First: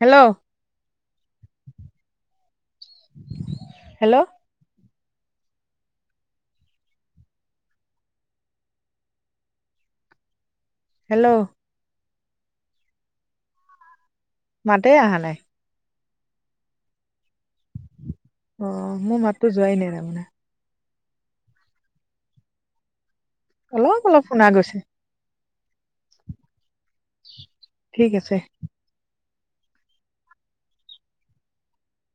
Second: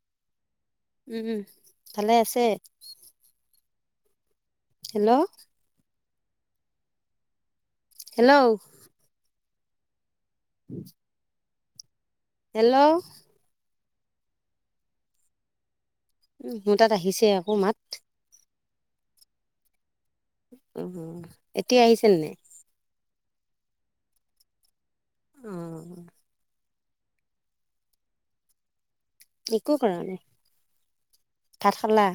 Hello, উম ভালে আছে। Hello hello, hello, hello hello মাতেই অহা নাই। উম', মোৰ তাত আহিছে আকৌ মাত। অ'হ, মোৰ মাতো যোৱাই নাই তাৰমানে অ', এতিয়া আহিছে নাই? অলপ-অলপ শুনা গৈছে। অহ ঠিক আছে। একো কৰা নাই, ভাত খালা?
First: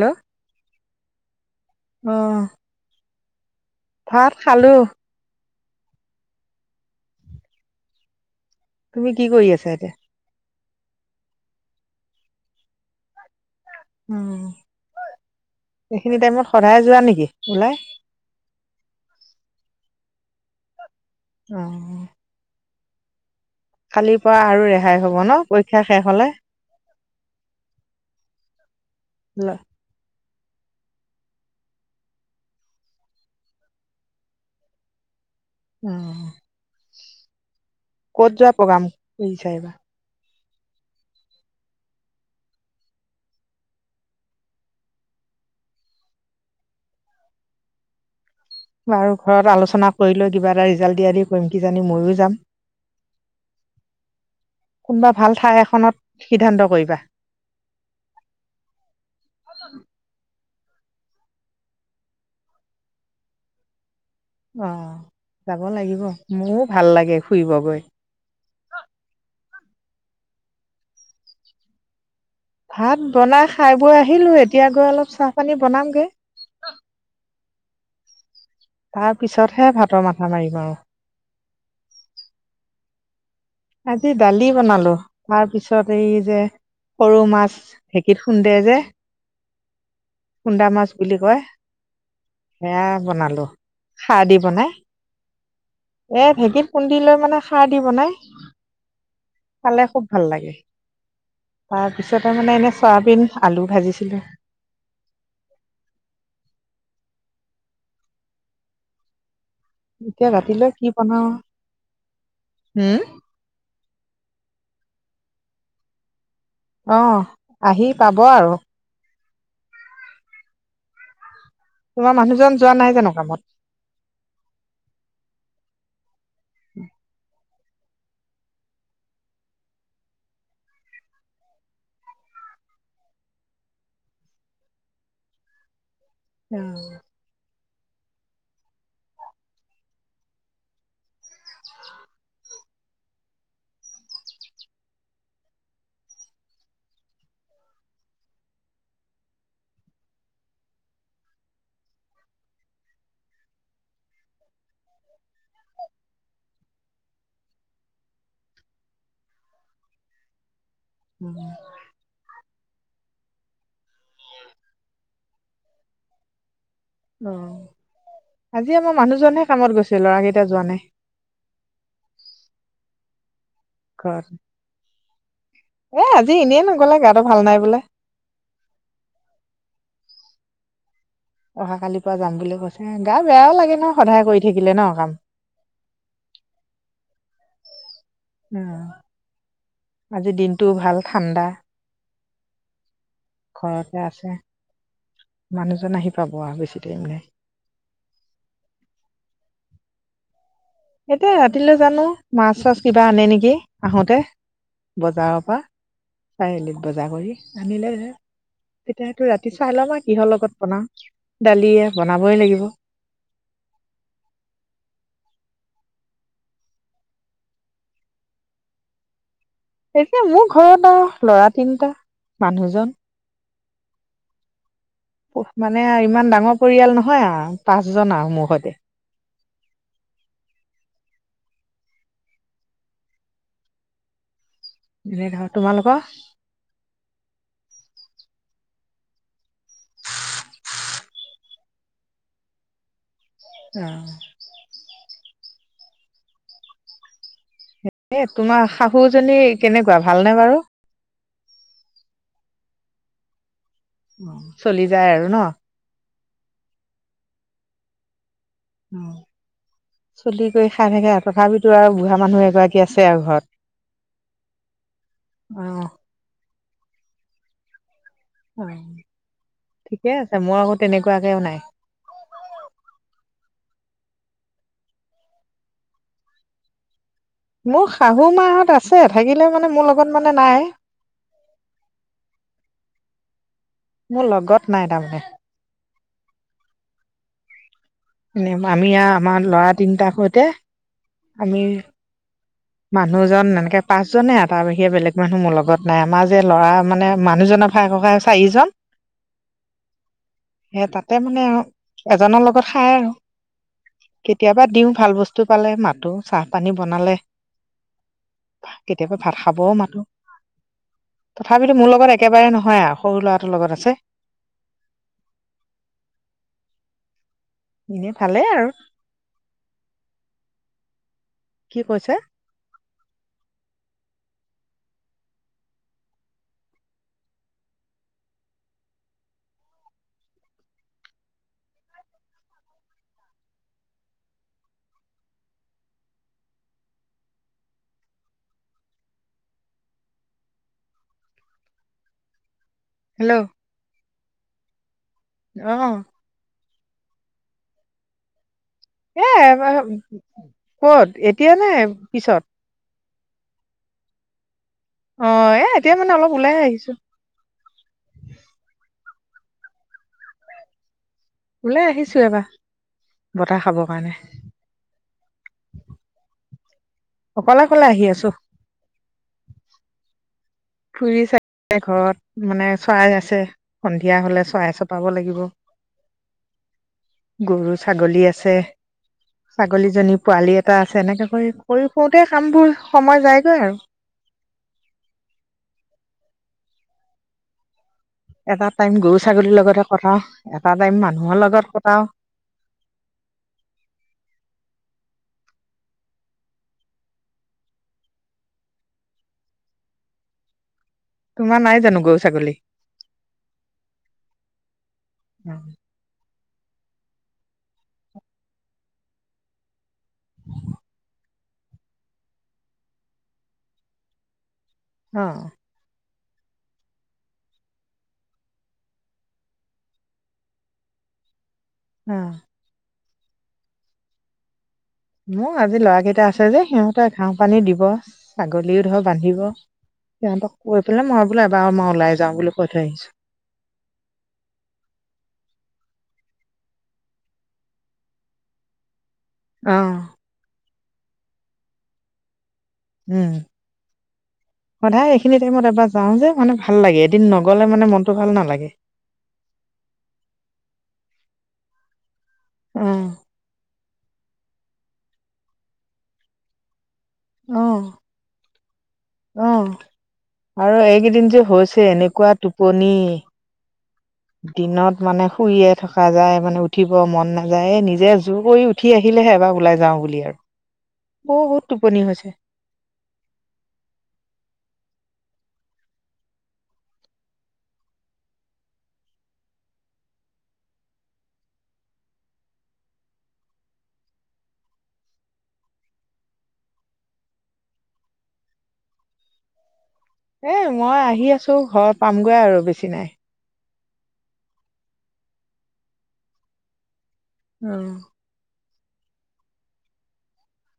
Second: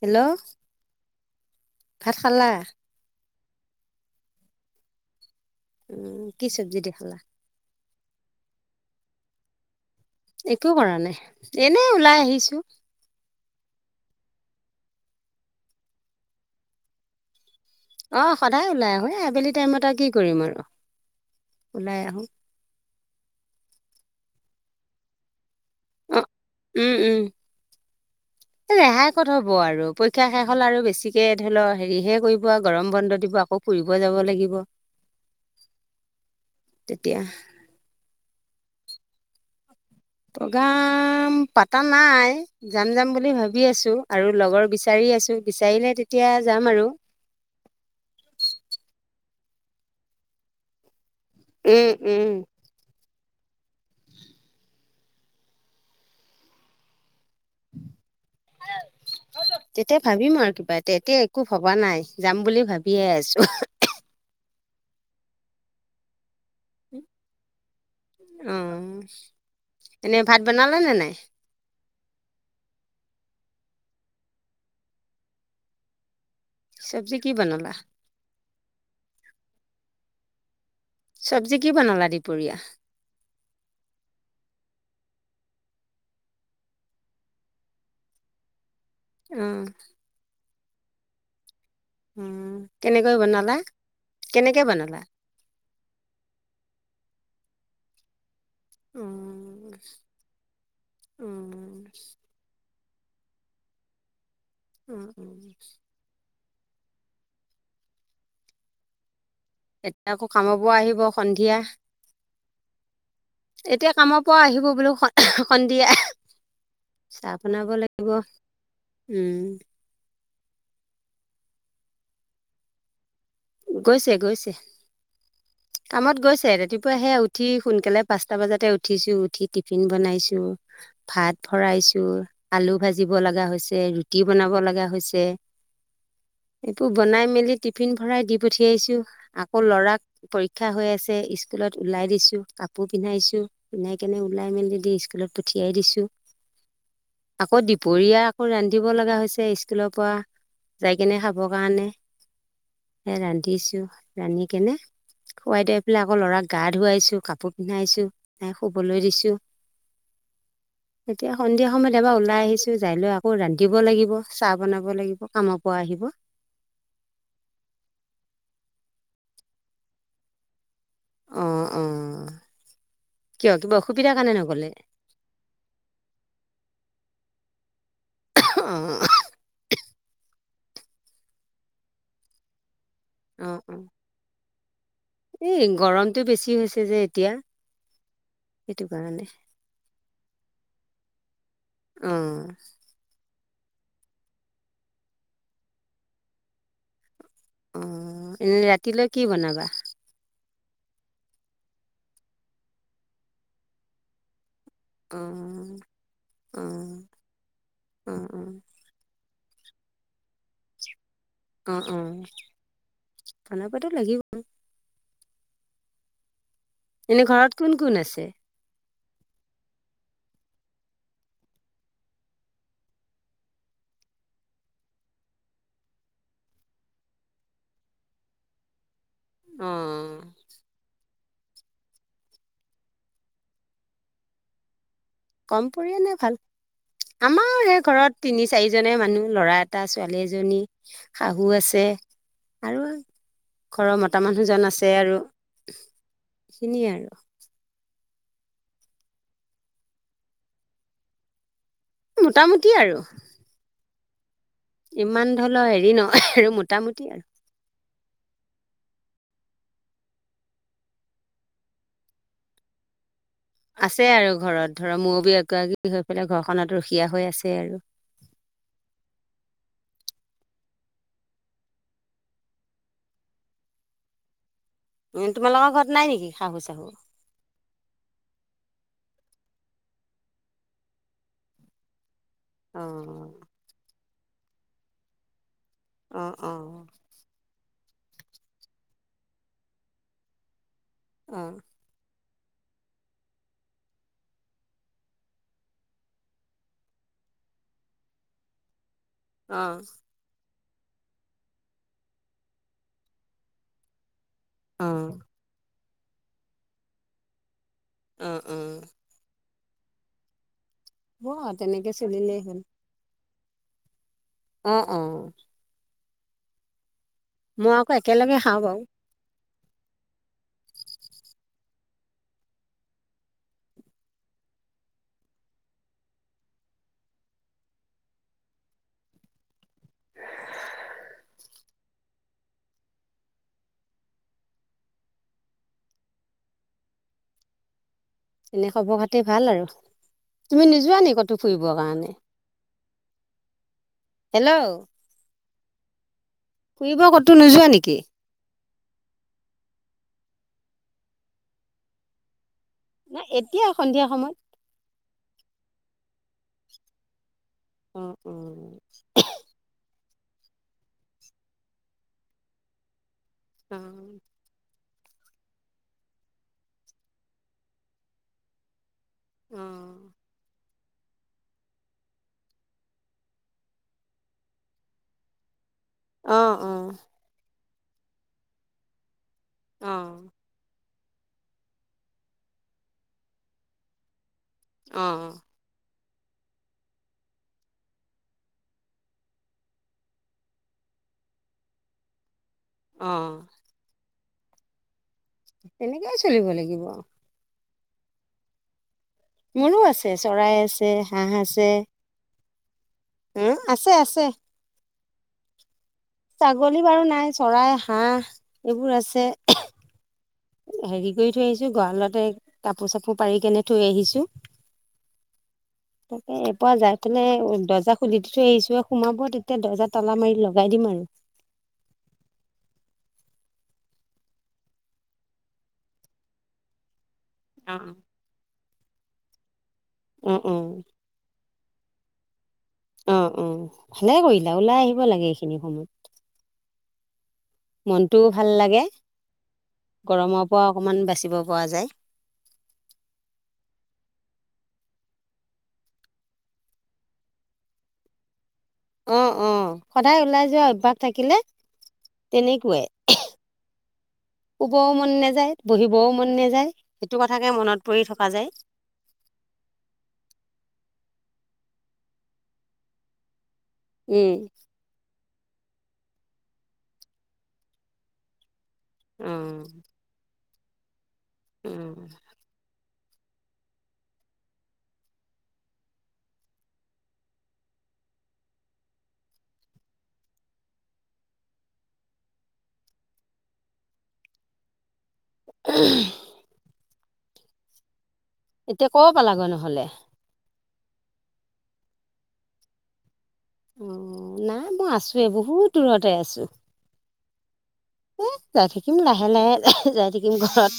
হেল্ল'? অ ভাত খালা ভাত খালোঁ। উম', কি চব্জি দি খালা? তুমি কি কৰি আছা এতিয়া? একো কৰা নাই, এনে ওলাই আহিছো। উম', এইখিনি টাইমত সদায় যোৱা নেকি ওলাই? অ', সদায় ওলাই আহো, এ আবেলি টাইমত আৰু কি কৰিম আৰু? অ ওলাই আহোঁ। কালিৰ পৰা আৰু ৰেহাই হ'ব ন, পৰীক্ষা শেষ অ হলে? উম উম ৰেহাই কত অ হব আৰু প শিক্ষা শেষ হ'ল আৰু বেছিকে ধৰি লও হেৰিহে কৰিব আৰু গৰম বন্ধ দিব আকৌ ফুৰিব যাব লাগিব। [inaudible] উম'। তেতিয়া। ক'ত যোৱা প্ৰগ্ৰাম কৰিছা এবাৰ? প্ৰগেম পাতা নাই, যাম-যাম বুলি ভাবি আছো আৰু লগৰ বিচাৰি। বিচাৰিলে তেতিয়া যাম আৰু। বাৰু ঘৰত আলোচনা কৰি লৈ কিবা এটা ৰিজাল্ট দিয়া দি। প্ৰম কীজানি উম ময়ো যাম? উম কোনোবা ভাল ঠাই এখনত সিদ্ধান্ত কৰিবা। তেতিয়া ভাবিম আৰু ক এতিয়া একো ভবা নাই যাম বুলি ভাবিয়ে আছো। অ', যাব লাগিব, মোৰো ভাল লাগে ফুৰিব গৈ। এনেই ভাত বনালে নে নাই? ভাত বনাই খাই বৈ আহিলো এতিয়া গৈ অলপ চাহ পানী বনামগে। চব্জি কি বনালা? তাৰ পিছতহে ভাতৰ মাথা মাৰিম আৰু। চব্জি কি বনালা দুপৰীয়া? আজি দালি বনালো তাৰ পিছত এই যে। সৰু মাছ ঢেঁকীত খুন্দে যে? উম'। খুন্দা মাছ বুলি কয়। অ সেয়া কেনেকৈ বনালো, বনালা খাৰ দি কেনেকে বনাই। বনালা এ ভেঁকীত খুন্দি লৈ মানে সাৰ দি বনাই। অ খালে খুব ভাল লাগে, অ তাৰপিছতে মানে এনে। চয়াবিন আলু ভাজিছিলোঁ। উম'-উম'। এতিয়া আকৌ কামৰ ৰাতিলৈ পৰা কি আহিব বনাও সন্ধিয়া। হম এতিয়া কামৰ পৰা আহিব বোলো সন্দিয়া। অঁ আহি পাব আৰু। উম। তোমাৰ মানুহজন যোৱা নাই জানো কামত? গৈছে গৈছে কামত গৈছে ৰাতিপুৱা সে উঠি। সোনকালে পাঁচটা বজাতে উঠিছো, উঠি টিফিন বনাইছো, ভাত ভৰাইছো, আ। আলু ভাজিব লগা হৈছে ৰুটি বনাব লগা হৈছে। এইবোৰ বনাই মেলি টিফিন ভৰাই দি। পঠিয়াইছো আকৌ লৰাক পৰীক্ষা হৈ আছে স্কুলত ওলাই দিছো কা। কাপোৰ পিন্ধাইছো পিন্ধাই কেনে ওলাই মেলি দি স্কুলত পঠিয়াই দিছোঁ। আকৌ দুপৰীয়া আকৌ ৰান্ধিব লগা হৈছে স্কুলৰ পৰা। যাই কেনে খাবৰ কাৰণে এ ৰান্ধিছো ৰান্ধি কেনে। খোৱাই দুৱাই পেলাই আকৌ লৰাক গা ধুৱাইছো, কাপোৰ পিন্ধাইছো, সেয়া শুবলৈ দিছো। এতিয়া সন্ধিয়া সময়ত এবাৰ ওলাই আহিছো যাই লৈ আ। আকৌ ৰান্ধিব লাগিব, চাহ বনাব লাগিব, কামৰ পৰা আহিব। অঁ। আজি আমাৰ মানুহজনহে কামত গৈছে, লৰাকেইটা যোৱা নাই। অহ অহ। ঘৰত এ আজি এনেই নগলে গাটো ভাল নাই বোলে। অ। অহা কালিৰ পৰা যাম বুলি কৈছে গা বেয়াও অঁ লাগে অঁ ন সদায় কৰি থাকিলে ন কাম? এই গৰমটো বেছি হৈছে যে এতিয়া অ সেইটো কাৰণে। আজি দিনটো ভাল ঠাণ্ডা। অঁ ঘৰতে আছে মানুহজন আহি পাব আৰু বেছি দেৰি নাই। অ এনে ৰাতিলৈ কি বনাবা? এতিয়া ৰাতিলৈ জানো মাছ-চাছ কিবা আনে নেকি আহোঁতে। বজাৰৰ পৰা অঁ চাৰিআলিত অঁ বজাৰ কৰি আনিলেহে অঁ তেতিয়াহে ৰাতি চাই লম আৰু কিহৰ লগত বনাও। দালিয়ে অ-অ বনাবই লাগিব আনিবটো লাগিবই। এনে ঘৰত কোন-কোন আছে? এতিয়া মোৰ ঘৰত আৰু লৰা তিনিটা, মানুহজন। মানে ইমান ডাঙৰ পৰিয়াল নহয় আও পাঁচজন আও আৰু মোৰ সতি। অঁহ। এনে ধৰ কম তোমালোকৰ পৰিয়ালে ভাল। আমাৰ সেই ঘৰত তিনি চাৰিজনে মানুহ। লৰা এটা, ছোৱালী এজনী, শাহু আছে। আৰু অ ঘৰৰ মতা মানুহজন আছে আৰু সেইখিনিয়ে আৰু। এ তোমাৰ শাহুজনী কেনেকুৱা ভালনে বাৰু? মোটামুটি আৰু। অ চলি যায় আৰু ইমান ন? ধৰি লও হেৰি নহয় আৰু মোটামুটি আৰু। অ চলি কৰি খাই থাকে আৰু তথাপিতো আৰু বুঢ়া মানুহ এগৰাকী আছে আৰু ঘৰত। আছে আৰু ঘৰত। ধৰক মুৰব্বী অ হৈ পেলাই ঘৰখনত ৰখীয়া হৈ আছে আৰু। অ ঠিকে আছে, মোৰ আকৌ তেনেকুৱাকেও নাই। উ, তোমালোকৰ ঘৰত নাই নেকি শাহু চাহু? মোৰ শাহু মাহঁত আছে, থাকিলে মানে মোৰ লগত মানে নাই। অঁ। মোৰ লগত নাই তাৰমানে। অ-অ। এনে আমি আ আমাৰ লৰা তিনটাৰ সৈতে, অ অ আমি মানুহজন এনেকে পাঁচজনে তাৰ বাহিৰে বেলেগ মানুহ মোৰ লগত নাই। আমাৰ যে ল'ৰা মানে মানুহজনৰ ভাই ককাই চাৰিজন অহ সেই তাতে মানে এজনৰ লগত খাই আৰু কেতিয়াবা দিওঁ ভাল বস্তু পালে মাতো চাহ পানী বনালে অ অ কেতিয়াবা ভাত খাবও মাতো হ'ব আৰু তথাপিতো তেনেকে মোৰ লগত চলিলেই একেবাৰে হ'ল নহয় আও সৰু ল'ৰাটোৰ লগত আছে অ অ মই আকৌ এনে একেলগে ভালেই খাওঁ আৰু বাও কি কৈছে এনে খবৰ খাতি ভাল আৰু তুমি নোযোৱা নি কতো ফুৰিবৰ কাৰণে হেল্ল' হেল্ল' অ ফুৰিব কতো নোযোৱা নেকি এ ক'ত এতিয়া নে পিছত এতিয়া সন্ধিয়া সময়ত অহ এ এতিয়া মানে অলপ ওলাই আহিছো অহ অহ এ ওলাই আহিছো এবাৰ বতাহ অ খাবৰ কাৰণে অকলে অকলে আহি আছো অহ ফুৰি ছে মানে ঘৰত মানে চৰাই আছে সন্ধিয়া হলে চৰাই চপাব লাগিব অহ অহ গৰু ছাগলী আছে ছাগলীজনী পোৱালি এটা তেনেকে কৰি কৰি ফুৰোতে কামবোৰ সময় যায়গৈ আৰু অহ এটা টাইম গৰু ছাগলীৰ লগতে কটাওঁ এটা টাইম মানুহৰ লগত কটাও অ তেনেকেই চলিব লাগিব মোৰো আছে চৰাই আছে হাঁহ তোমাৰ আছে নাই জানো গৰু ছাগলী উম আছে আছে উম ছাগলী বাৰু নাই চৰাই হাঁহ এইবোৰ আছে হেৰি কৰি থৈ আহিছো গঁৰালতে কাপোৰ চাপোৰ পাৰি কেনে থৈ আহিছো অহ তাকে এপুৱা যাই পেলাই দৰ্জা খুলি দি থৈ আহিছো সোমাব তেতিয়া দৰ্জা তলা মাৰি লগাই দিম আৰু [inaudible] আহ মোৰ আজি লৰা কেইটা আছে যে সিহঁতে ঘাঁহ পানী দিব ছাগলীও ধৰ বান্ধিব অ অ সিহঁতক অ কৈ পেলাই মই বোলো এবাৰ মই ওলাই যাওঁ বোলো অ অ ভালে কৰিলা ওলাই আহিব লাগে এইখিনি সময়ত মনটোও ভাল লাগে অ গৰমৰ পৰা অকণমান বাচিব পৰা যায় উম সদায় এইখিনি টাইমত এবাৰ যাওঁ যে মানে ভাল লাগে এদিন নগলে মানে মনতটো ভাল নালাগে অহ অহ সদায় ওলাই যোৱা অভ্যাস থাকিলে তেনেকোৱাই অ শুব মন নাযায় বহিবও মন নাযায় সেইটো কথাকে অ মনত পৰি থকা যায় অ আৰু এইকেইদিন যে হৈছে এনেকুৱা টোপনি উম দিনত মানে শুইয়ে থকা যায় মানে উঠিব মন নাযায় নিজে জোৰ কৰি উঠি সি অ আহিলেহে এবাৰ ওলাই যাওঁ বুলি আৰু। বহুত উম টোপনি হৈছে। [unintelligible] এতিয়া ক পালাগৈ নহলে? এই মই আহি আছোঁ ঘৰ পামগৈ আৰু বেছি নাই। অ, নাই মই আছোৱে, বহুত দূৰতে আছো। উ। যাই থাকিম লাহে-লাহে, যাই থাকিম ঘৰত।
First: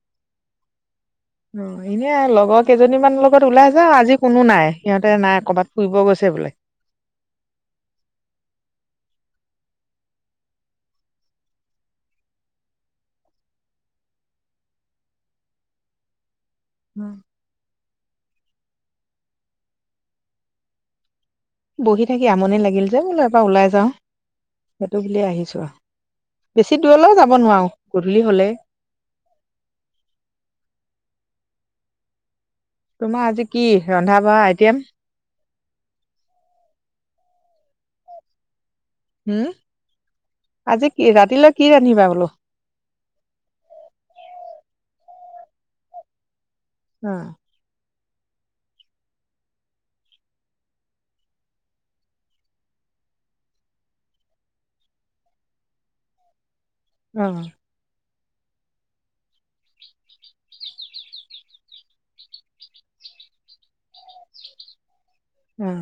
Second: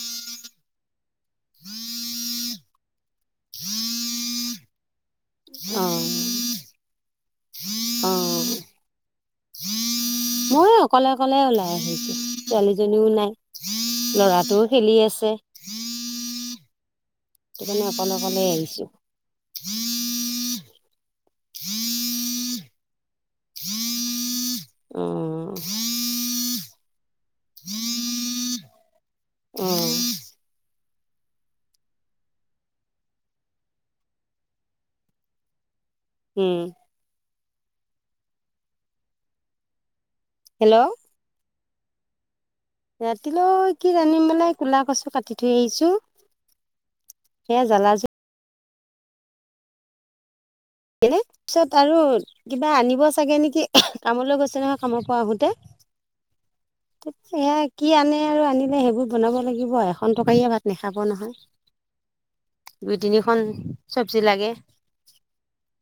অ এনে লগৰ কেইজনী মানৰ লগত ওলাই যাও, আজি কোনো নাই। ততে নাই কবাত অ ফুৰিব গৈছে বোলে। অ মইও অকলে-অকলে ওলাই আহিছো। ছোৱালীজনীও নাই। লৰাটোও খেলি আছে। উম। সেইকাৰণে অকলে-অকলে আহিছো। বহি থাকি আমনি লাগিল যে মই বোলো এবাৰ ওলাই যাও। সেইটো অ বুলিয়েই আহিছো। বেছি দূৰলৈও যাব নোৱাৰো, গধূলি হলে। উম। তোমাৰ আজি কি ৰন্ধা বঢ়া আইটেম? উম। হুম? আজি হেল্ল' কি ৰাতিলৈ কি ৰান্ধিবা বোলো? ৰাতিলৈ কি ৰান্ধিম মানে কোলা কচু কাটি থৈ আহিছো। অ সেয়া জ্বালাজো এনে পিছত আৰু কিবা আনিব চাগে নেকি। কামলৈ গৈছে নহয় কামৰ পৰা আহোতে। অ এ কি আনে আৰু আনিলে সেইবোৰ বনাব লাগিব এখন টকাৰিয়ে ভাত নাখাব নহয়। দুই তিনিখন চবজি লাগে। উম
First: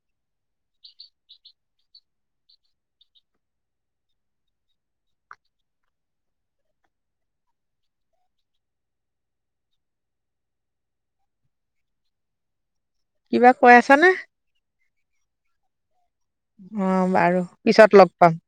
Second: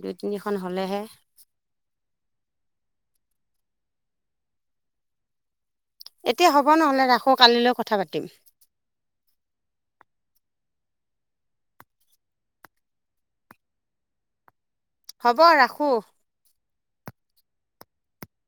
দুই তিনিখন হ'লেহে। এতিয়া হ'ব নহলে ৰাখো কালিলৈ কথা পাতিম। কিবা কৈ আছা নে? হব ৰাখো। অ বাৰু পিছত লগ পাম।